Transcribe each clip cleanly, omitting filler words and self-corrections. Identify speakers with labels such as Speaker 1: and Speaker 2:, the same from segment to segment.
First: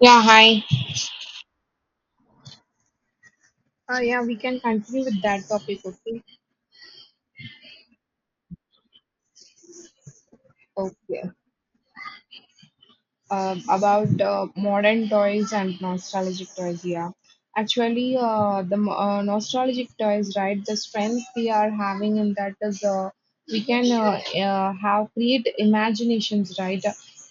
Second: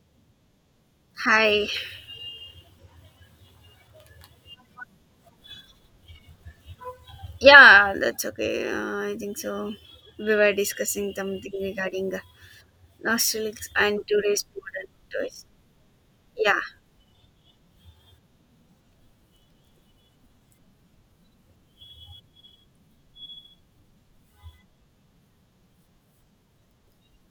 Speaker 1: Yeah, hi.
Speaker 2: Hi.
Speaker 1: Yeah, we can continue with that topic, okay?
Speaker 2: Yeah, that's okay. I think so. We were discussing
Speaker 1: Okay.
Speaker 2: something regarding
Speaker 1: um,
Speaker 2: nostalgics and
Speaker 1: about
Speaker 2: today's
Speaker 1: uh,
Speaker 2: modern
Speaker 1: modern
Speaker 2: toys.
Speaker 1: toys and nostalgic
Speaker 2: Yeah,
Speaker 1: toys. Yeah, actually, the nostalgic toys, right? The strength we are having in that is we can have create imaginations, right?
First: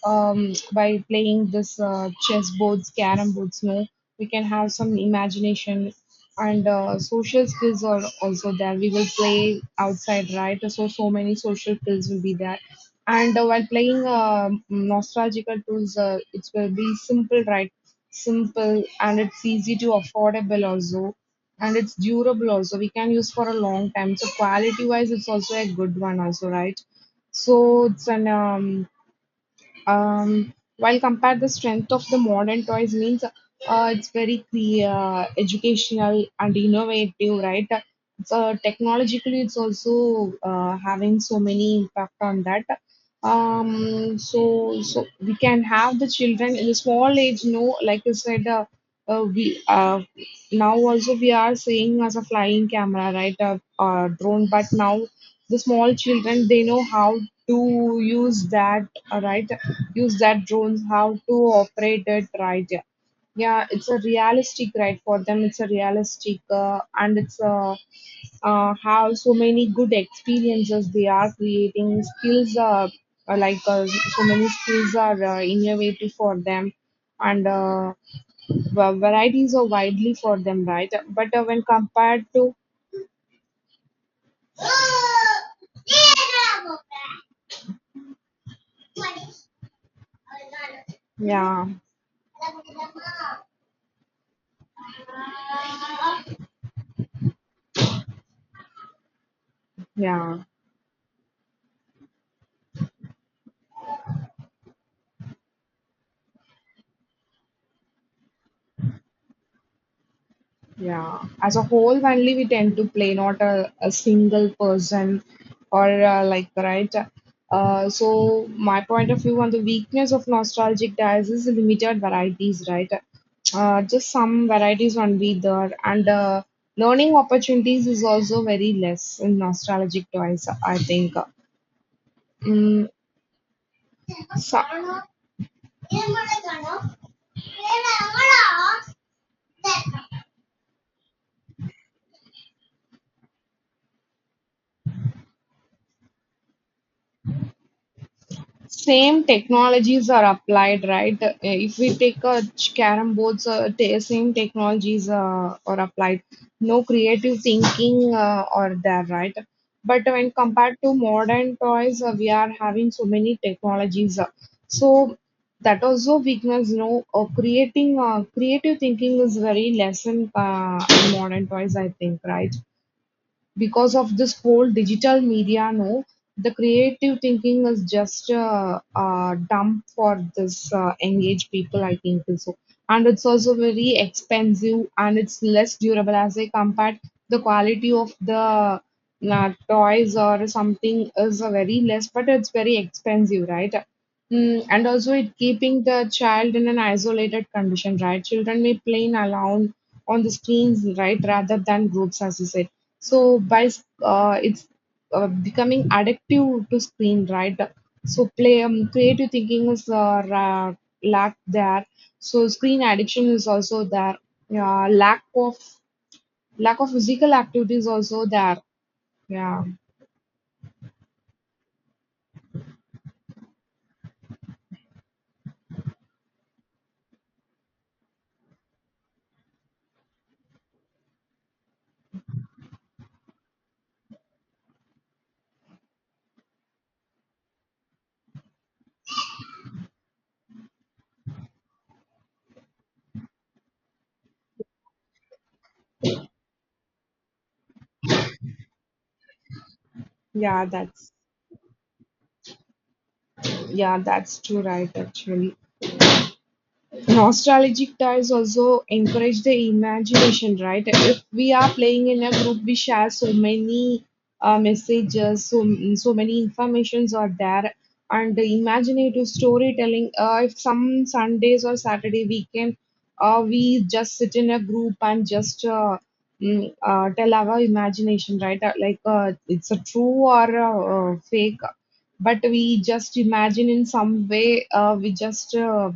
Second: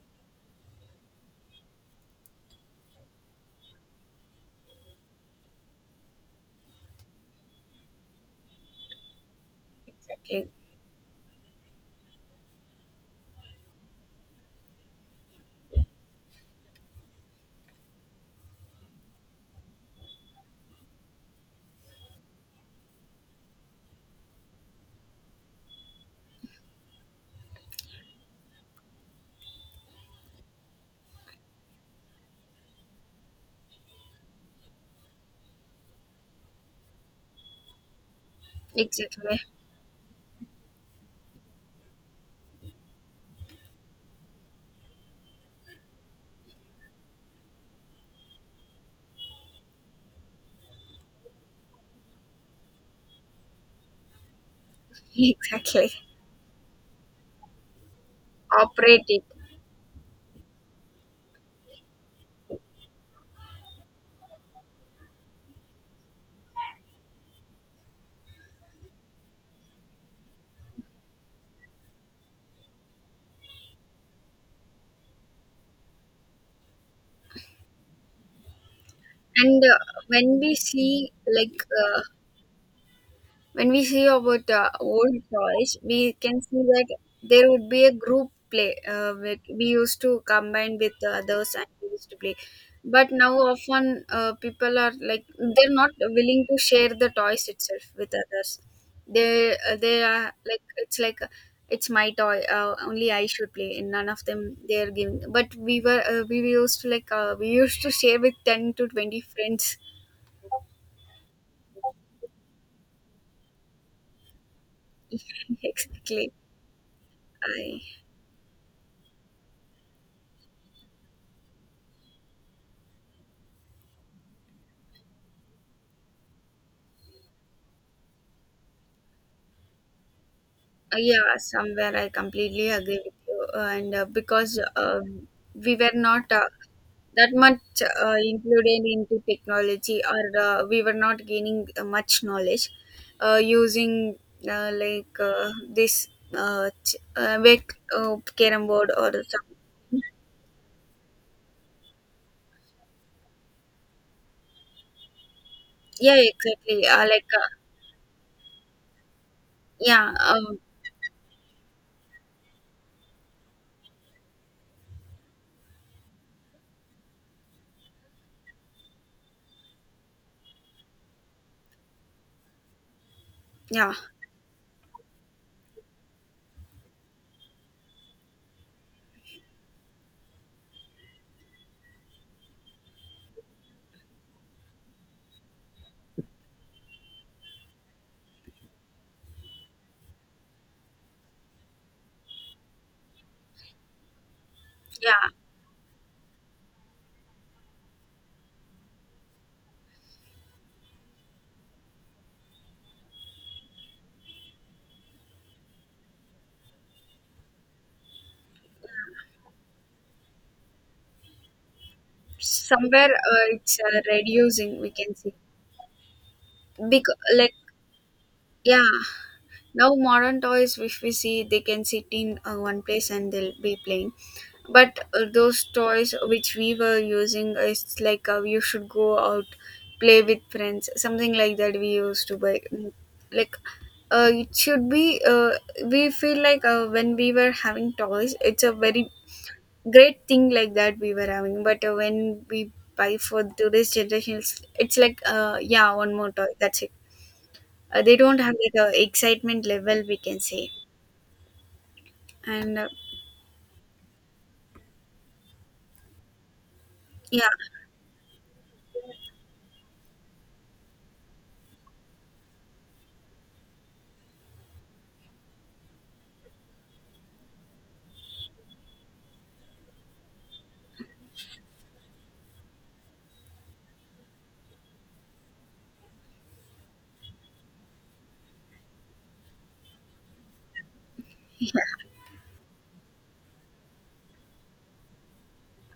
Speaker 1: By playing this chess boards, carrom boards, no, we can have some imagination. And social skills are also there. We will play outside,
Speaker 2: exactly.
Speaker 1: right? So so many social skills will be there and while playing nostalgical tools, it will be simple, right? Simple, and it's easy to affordable also, and it's durable also, we can use for a long time, so quality wise it's also a good one also, right? So it's an while compare the strength of the modern toys means it's very educational and innovative, right? So
Speaker 2: Exactly.
Speaker 1: technologically it's also having so many impact on that. So we can have the children in a small age, no, like you said, we now also we are seeing as a flying camera, right? Drone, but now the
Speaker 2: exactly.
Speaker 1: small children, they know how to use that,
Speaker 2: Operate it.
Speaker 1: right? Use that drones how to operate it, right? Yeah, yeah, it's a realistic, right? For them it's a realistic, and it's how so many good experiences, they are creating skills are, so many skills are innovative for them, and varieties
Speaker 2: And
Speaker 1: are widely
Speaker 2: when
Speaker 1: for
Speaker 2: we
Speaker 1: them, right?
Speaker 2: see
Speaker 1: But
Speaker 2: like
Speaker 1: when compared to,
Speaker 2: When we see about old toys, we can see that there would be a group play. With we used to combine with the others and
Speaker 1: yeah,
Speaker 2: we used to play. But now often people are like they're not willing to share the toys itself with others. They are
Speaker 1: yeah.
Speaker 2: like it's like it's my toy. Only I should play, and none of them they are giving. But we used to we used to share with 10 to 20 friends.
Speaker 1: Yeah, as a whole family, we tend to play, not a, a single person or
Speaker 2: exactly.
Speaker 1: like, right?
Speaker 2: I.
Speaker 1: So, my point of view on the weakness of nostalgic dyes is limited varieties, right? Just some varieties won't be there, and learning opportunities is also very less in nostalgic toys, I
Speaker 2: Uh,
Speaker 1: think.
Speaker 2: Yeah, somewhere I completely
Speaker 1: Mm,
Speaker 2: agree with you. And because
Speaker 1: so,
Speaker 2: we were not that much included into technology, or we were not gaining much knowledge using this ch- wake carom board or
Speaker 1: same
Speaker 2: some.
Speaker 1: technologies are applied, right? If we take a carom boards, same technologies are
Speaker 2: Yeah,
Speaker 1: applied. No
Speaker 2: exactly. Like
Speaker 1: creative thinking are there, right? But
Speaker 2: yeah,
Speaker 1: when compared to modern toys, we are having so many technologies. So that also weakness, you know, creating creative thinking is very less in modern toys, I think, right?
Speaker 2: yeah,
Speaker 1: Because of this whole digital media, no, the creative thinking is just dumb for this engaged people, I think so. And it's also very expensive and it's less durable as I compared the quality of the toys or something is very less, but it's very expensive, right? Mm, and also
Speaker 2: yeah.
Speaker 1: it keeping the child in an isolated condition, right? Children may play alone on the screens, right, rather than groups, as you said. So it's becoming addictive to screen, right? So play, creative thinking is lack there, so screen
Speaker 2: Somewhere
Speaker 1: addiction is
Speaker 2: it's
Speaker 1: also there.
Speaker 2: reducing.
Speaker 1: Yeah,
Speaker 2: We can
Speaker 1: lack
Speaker 2: see
Speaker 1: of, lack of
Speaker 2: because
Speaker 1: physical
Speaker 2: like
Speaker 1: activity is also there.
Speaker 2: yeah.
Speaker 1: Yeah,
Speaker 2: Now modern toys, if we see, they can sit in one place and they'll be playing. But those toys which we were using, it's like you should go out, play with friends, something like that. We used to buy, Mm, like it should be. We feel like when we were having toys, it's a very great thing like that we were having. But when we buy for today's generation, it's like yeah, one more toy. That's it. They don't have like a excitement level we can
Speaker 1: yeah,
Speaker 2: say.
Speaker 1: that's,
Speaker 2: And
Speaker 1: yeah, that's true, right? Actually,
Speaker 2: yeah.
Speaker 1: nostalgic ties also encourage the imagination, right? If we are playing in a group, we share so many messages, so so many informations are there, and the imaginative storytelling. If some Sundays or Saturday weekend, we just sit in a group and just tell our imagination, right? Like it's a true or a, fake, but we just imagine in some way. We just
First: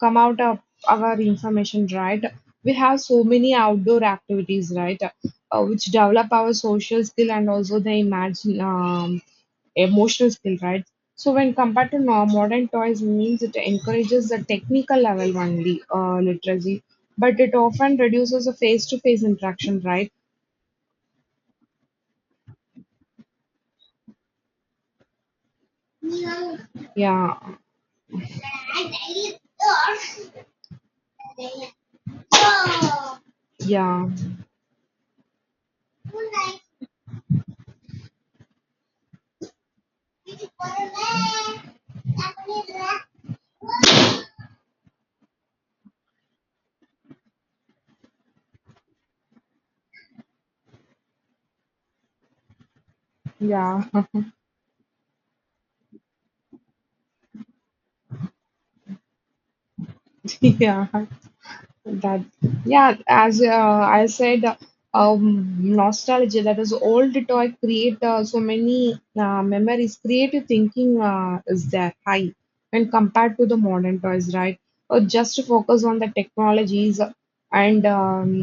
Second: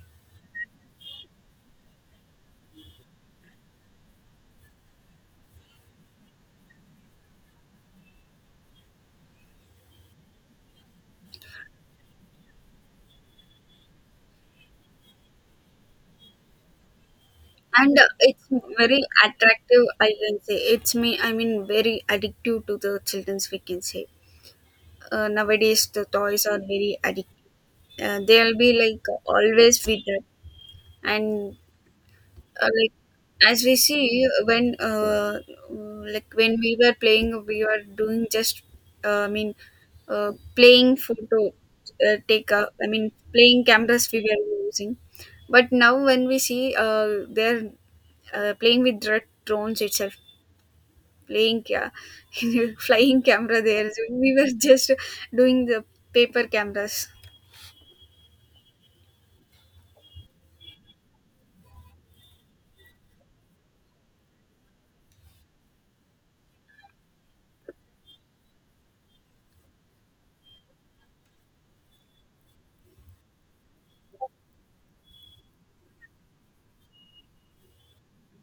Speaker 1: come out of our information, right? We have so many outdoor activities, right? Which develop our social skill and also the imagine, emotional skill, right? So when compared to modern toys means it encourages the technical level only, literacy, but it often
Speaker 2: and
Speaker 1: reduces
Speaker 2: it's
Speaker 1: the face to
Speaker 2: very
Speaker 1: face interaction,
Speaker 2: attractive, I
Speaker 1: right?
Speaker 2: can say. It's me I mean very addictive to the children's, we can say. Nowadays the toys are very
Speaker 1: Yeah,
Speaker 2: addictive. They'll be like always with that. And uh, like as we
Speaker 1: yeah,
Speaker 2: see like when we were playing, we were doing just I mean playing photo take a, I mean playing cameras we were using. But now when we see they're playing with drones itself. playing ca- flying camera
Speaker 1: yeah,
Speaker 2: there, so we were just doing the paper cameras.
Speaker 1: yeah. That, yeah, as I said, nostalgia, that is old toy, create so many memories. Creative thinking is there high when compared to the modern toys, right? Or just to focus on the technologies and,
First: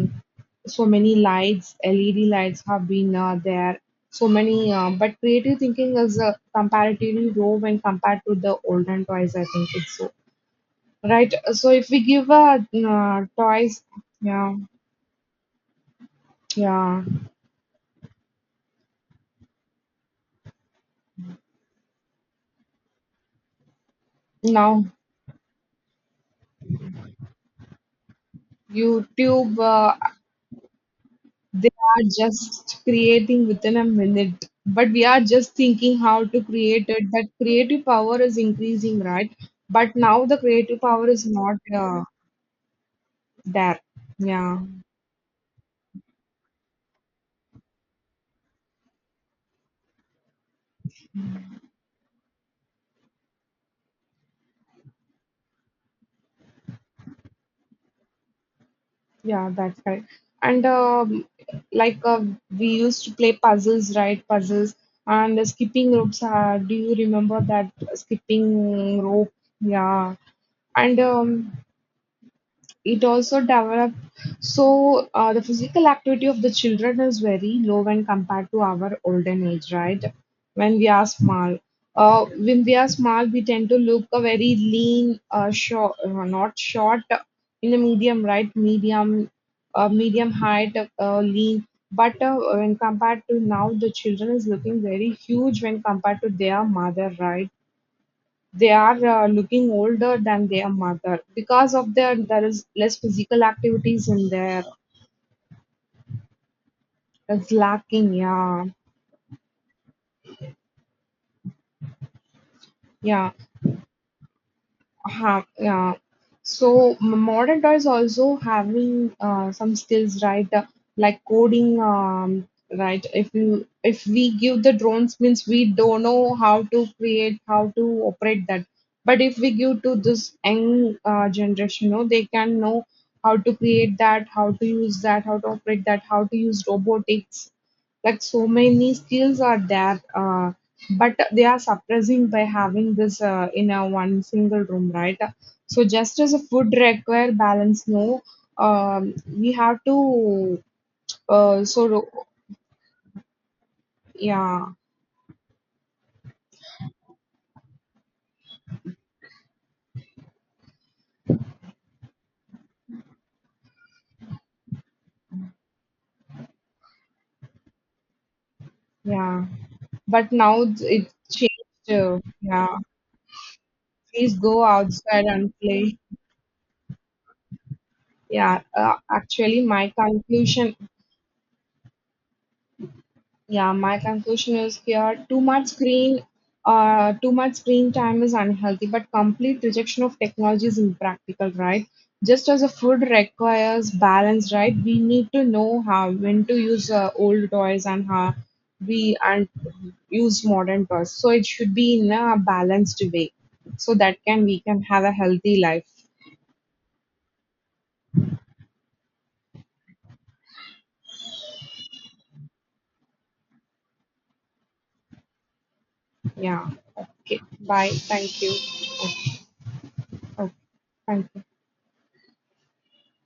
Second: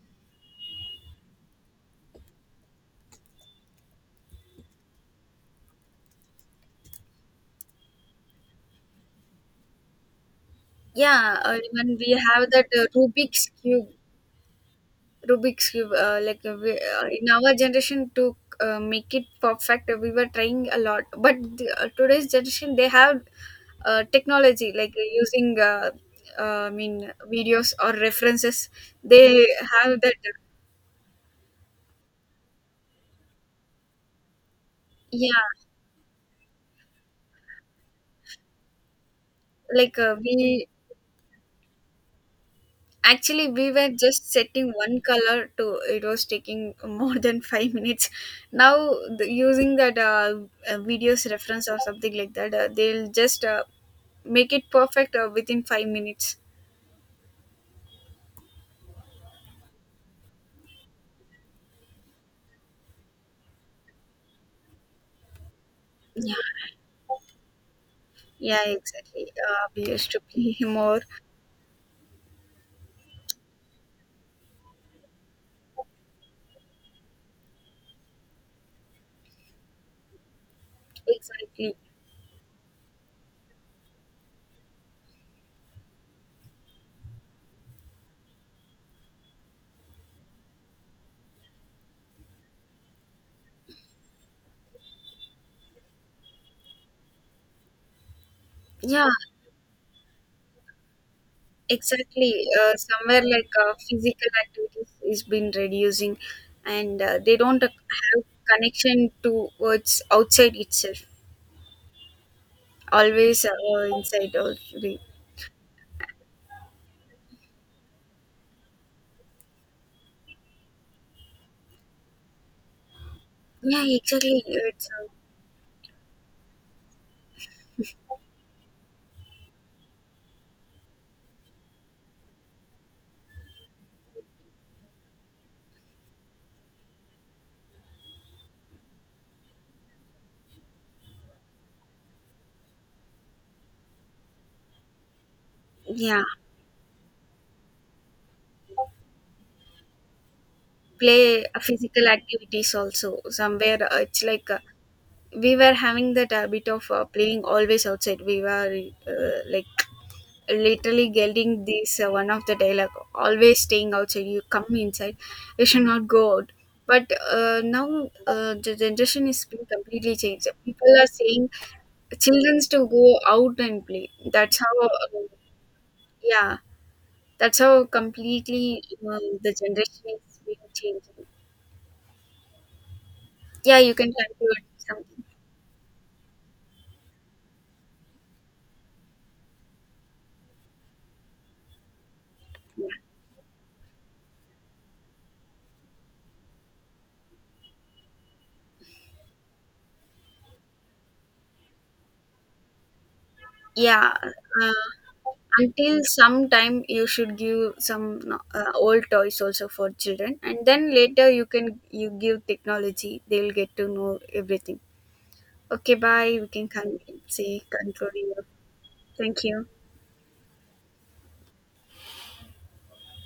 Speaker 1: so many lights, LED lights have been there. So many, but creative thinking is comparatively low when compared to the olden toys, I think it's so. Right.
Speaker 2: Yeah,
Speaker 1: So if
Speaker 2: even
Speaker 1: we
Speaker 2: we
Speaker 1: give
Speaker 2: have that
Speaker 1: a
Speaker 2: rubik's
Speaker 1: toys,
Speaker 2: cube.
Speaker 1: yeah,
Speaker 2: Rubik's cube. Like we,
Speaker 1: yeah.
Speaker 2: in our generation, to make it perfect, we were trying a lot. But the, today's generation, they have technology
Speaker 1: Now
Speaker 2: like using, videos or references. They
Speaker 1: YouTube,
Speaker 2: have that.
Speaker 1: they are just creating within a minute, but we are
Speaker 2: Yeah,
Speaker 1: just thinking how to create it. That creative power is increasing, right? But
Speaker 2: like
Speaker 1: now the
Speaker 2: we.
Speaker 1: creative power is not
Speaker 2: Actually, we
Speaker 1: there.
Speaker 2: were just
Speaker 1: Yeah.
Speaker 2: setting one color to it. Was taking more than 5 minutes. Now, using that videos reference or something like that, they'll just make it perfect within 5 minutes.
Speaker 1: Yeah, that's right. And, like, we used to play puzzles, right? Puzzles and the skipping ropes.
Speaker 2: Yeah,
Speaker 1: Do you remember that
Speaker 2: yeah,
Speaker 1: skipping
Speaker 2: exactly.
Speaker 1: rope?
Speaker 2: We used
Speaker 1: Yeah.
Speaker 2: to play
Speaker 1: And,
Speaker 2: more.
Speaker 1: it also develop, so the physical activity of the children is very low when compared to our olden age, right? When we are small,
Speaker 2: Exactly.
Speaker 1: when we are small, we tend to look a very lean, short, not short, in a medium, right, medium, medium height, lean, but when compared to now, the children is looking very huge when compared to their mother, right? They are
Speaker 2: Yeah,
Speaker 1: looking older than their mother because of their, there
Speaker 2: exactly.
Speaker 1: is less
Speaker 2: Somewhere
Speaker 1: physical
Speaker 2: like
Speaker 1: activities
Speaker 2: physical
Speaker 1: in there.
Speaker 2: activities is been reducing, and they
Speaker 1: It's
Speaker 2: don't
Speaker 1: lacking,
Speaker 2: have
Speaker 1: yeah,
Speaker 2: connection to what's outside itself.
Speaker 1: yeah.
Speaker 2: Always inside or.
Speaker 1: Have, yeah, so modern toys also having some skills, right? Like coding, right?
Speaker 2: Yeah,
Speaker 1: If we
Speaker 2: exactly.
Speaker 1: give the
Speaker 2: It's
Speaker 1: drones means, we don't know how to create, how to operate that, but if we give to this young generation, you know, they can know how to create that, how to use that, how to operate that, how to use robotics, like so many skills are there, but they are suppressing by having this in a one single room, right? So just
Speaker 2: yeah,
Speaker 1: as a food require balance, no, we have to,
Speaker 2: play
Speaker 1: so,
Speaker 2: physical activities also somewhere. It's like
Speaker 1: yeah,
Speaker 2: we were having that habit of playing always outside. We were uh, like literally getting this one of the dialogue always staying outside. You come inside, you should not go out. But now the generation
Speaker 1: yeah,
Speaker 2: is being completely
Speaker 1: but
Speaker 2: changed.
Speaker 1: now it's
Speaker 2: People are
Speaker 1: it's
Speaker 2: saying
Speaker 1: changed,
Speaker 2: childrens
Speaker 1: yeah,
Speaker 2: to go out and play.
Speaker 1: please
Speaker 2: That's
Speaker 1: go
Speaker 2: how.
Speaker 1: outside and play.
Speaker 2: Yeah. That's how
Speaker 1: Yeah,
Speaker 2: completely the
Speaker 1: actually my
Speaker 2: generation is being
Speaker 1: conclusion,
Speaker 2: changing.
Speaker 1: yeah,
Speaker 2: Yeah, you
Speaker 1: my
Speaker 2: can
Speaker 1: conclusion
Speaker 2: conclude
Speaker 1: is
Speaker 2: something.
Speaker 1: here, too much screen, too much screen time is unhealthy, but complete rejection of technology is impractical, right? Just as a food requires balance, right? We need to know how, when to use old toys and how we, and use modern toys. So it should be in a balanced way. So
Speaker 2: Yeah,
Speaker 1: that can, we can
Speaker 2: uh,
Speaker 1: have a healthy life.
Speaker 2: until some time you should give some old toys also for children, and then later you give technology. They'll get to know everything. Okay, bye. We can
Speaker 1: Yeah. Okay.
Speaker 2: say
Speaker 1: Bye. Thank
Speaker 2: conclude.
Speaker 1: you. Okay.
Speaker 2: Thank you.
Speaker 1: Okay. Thank you.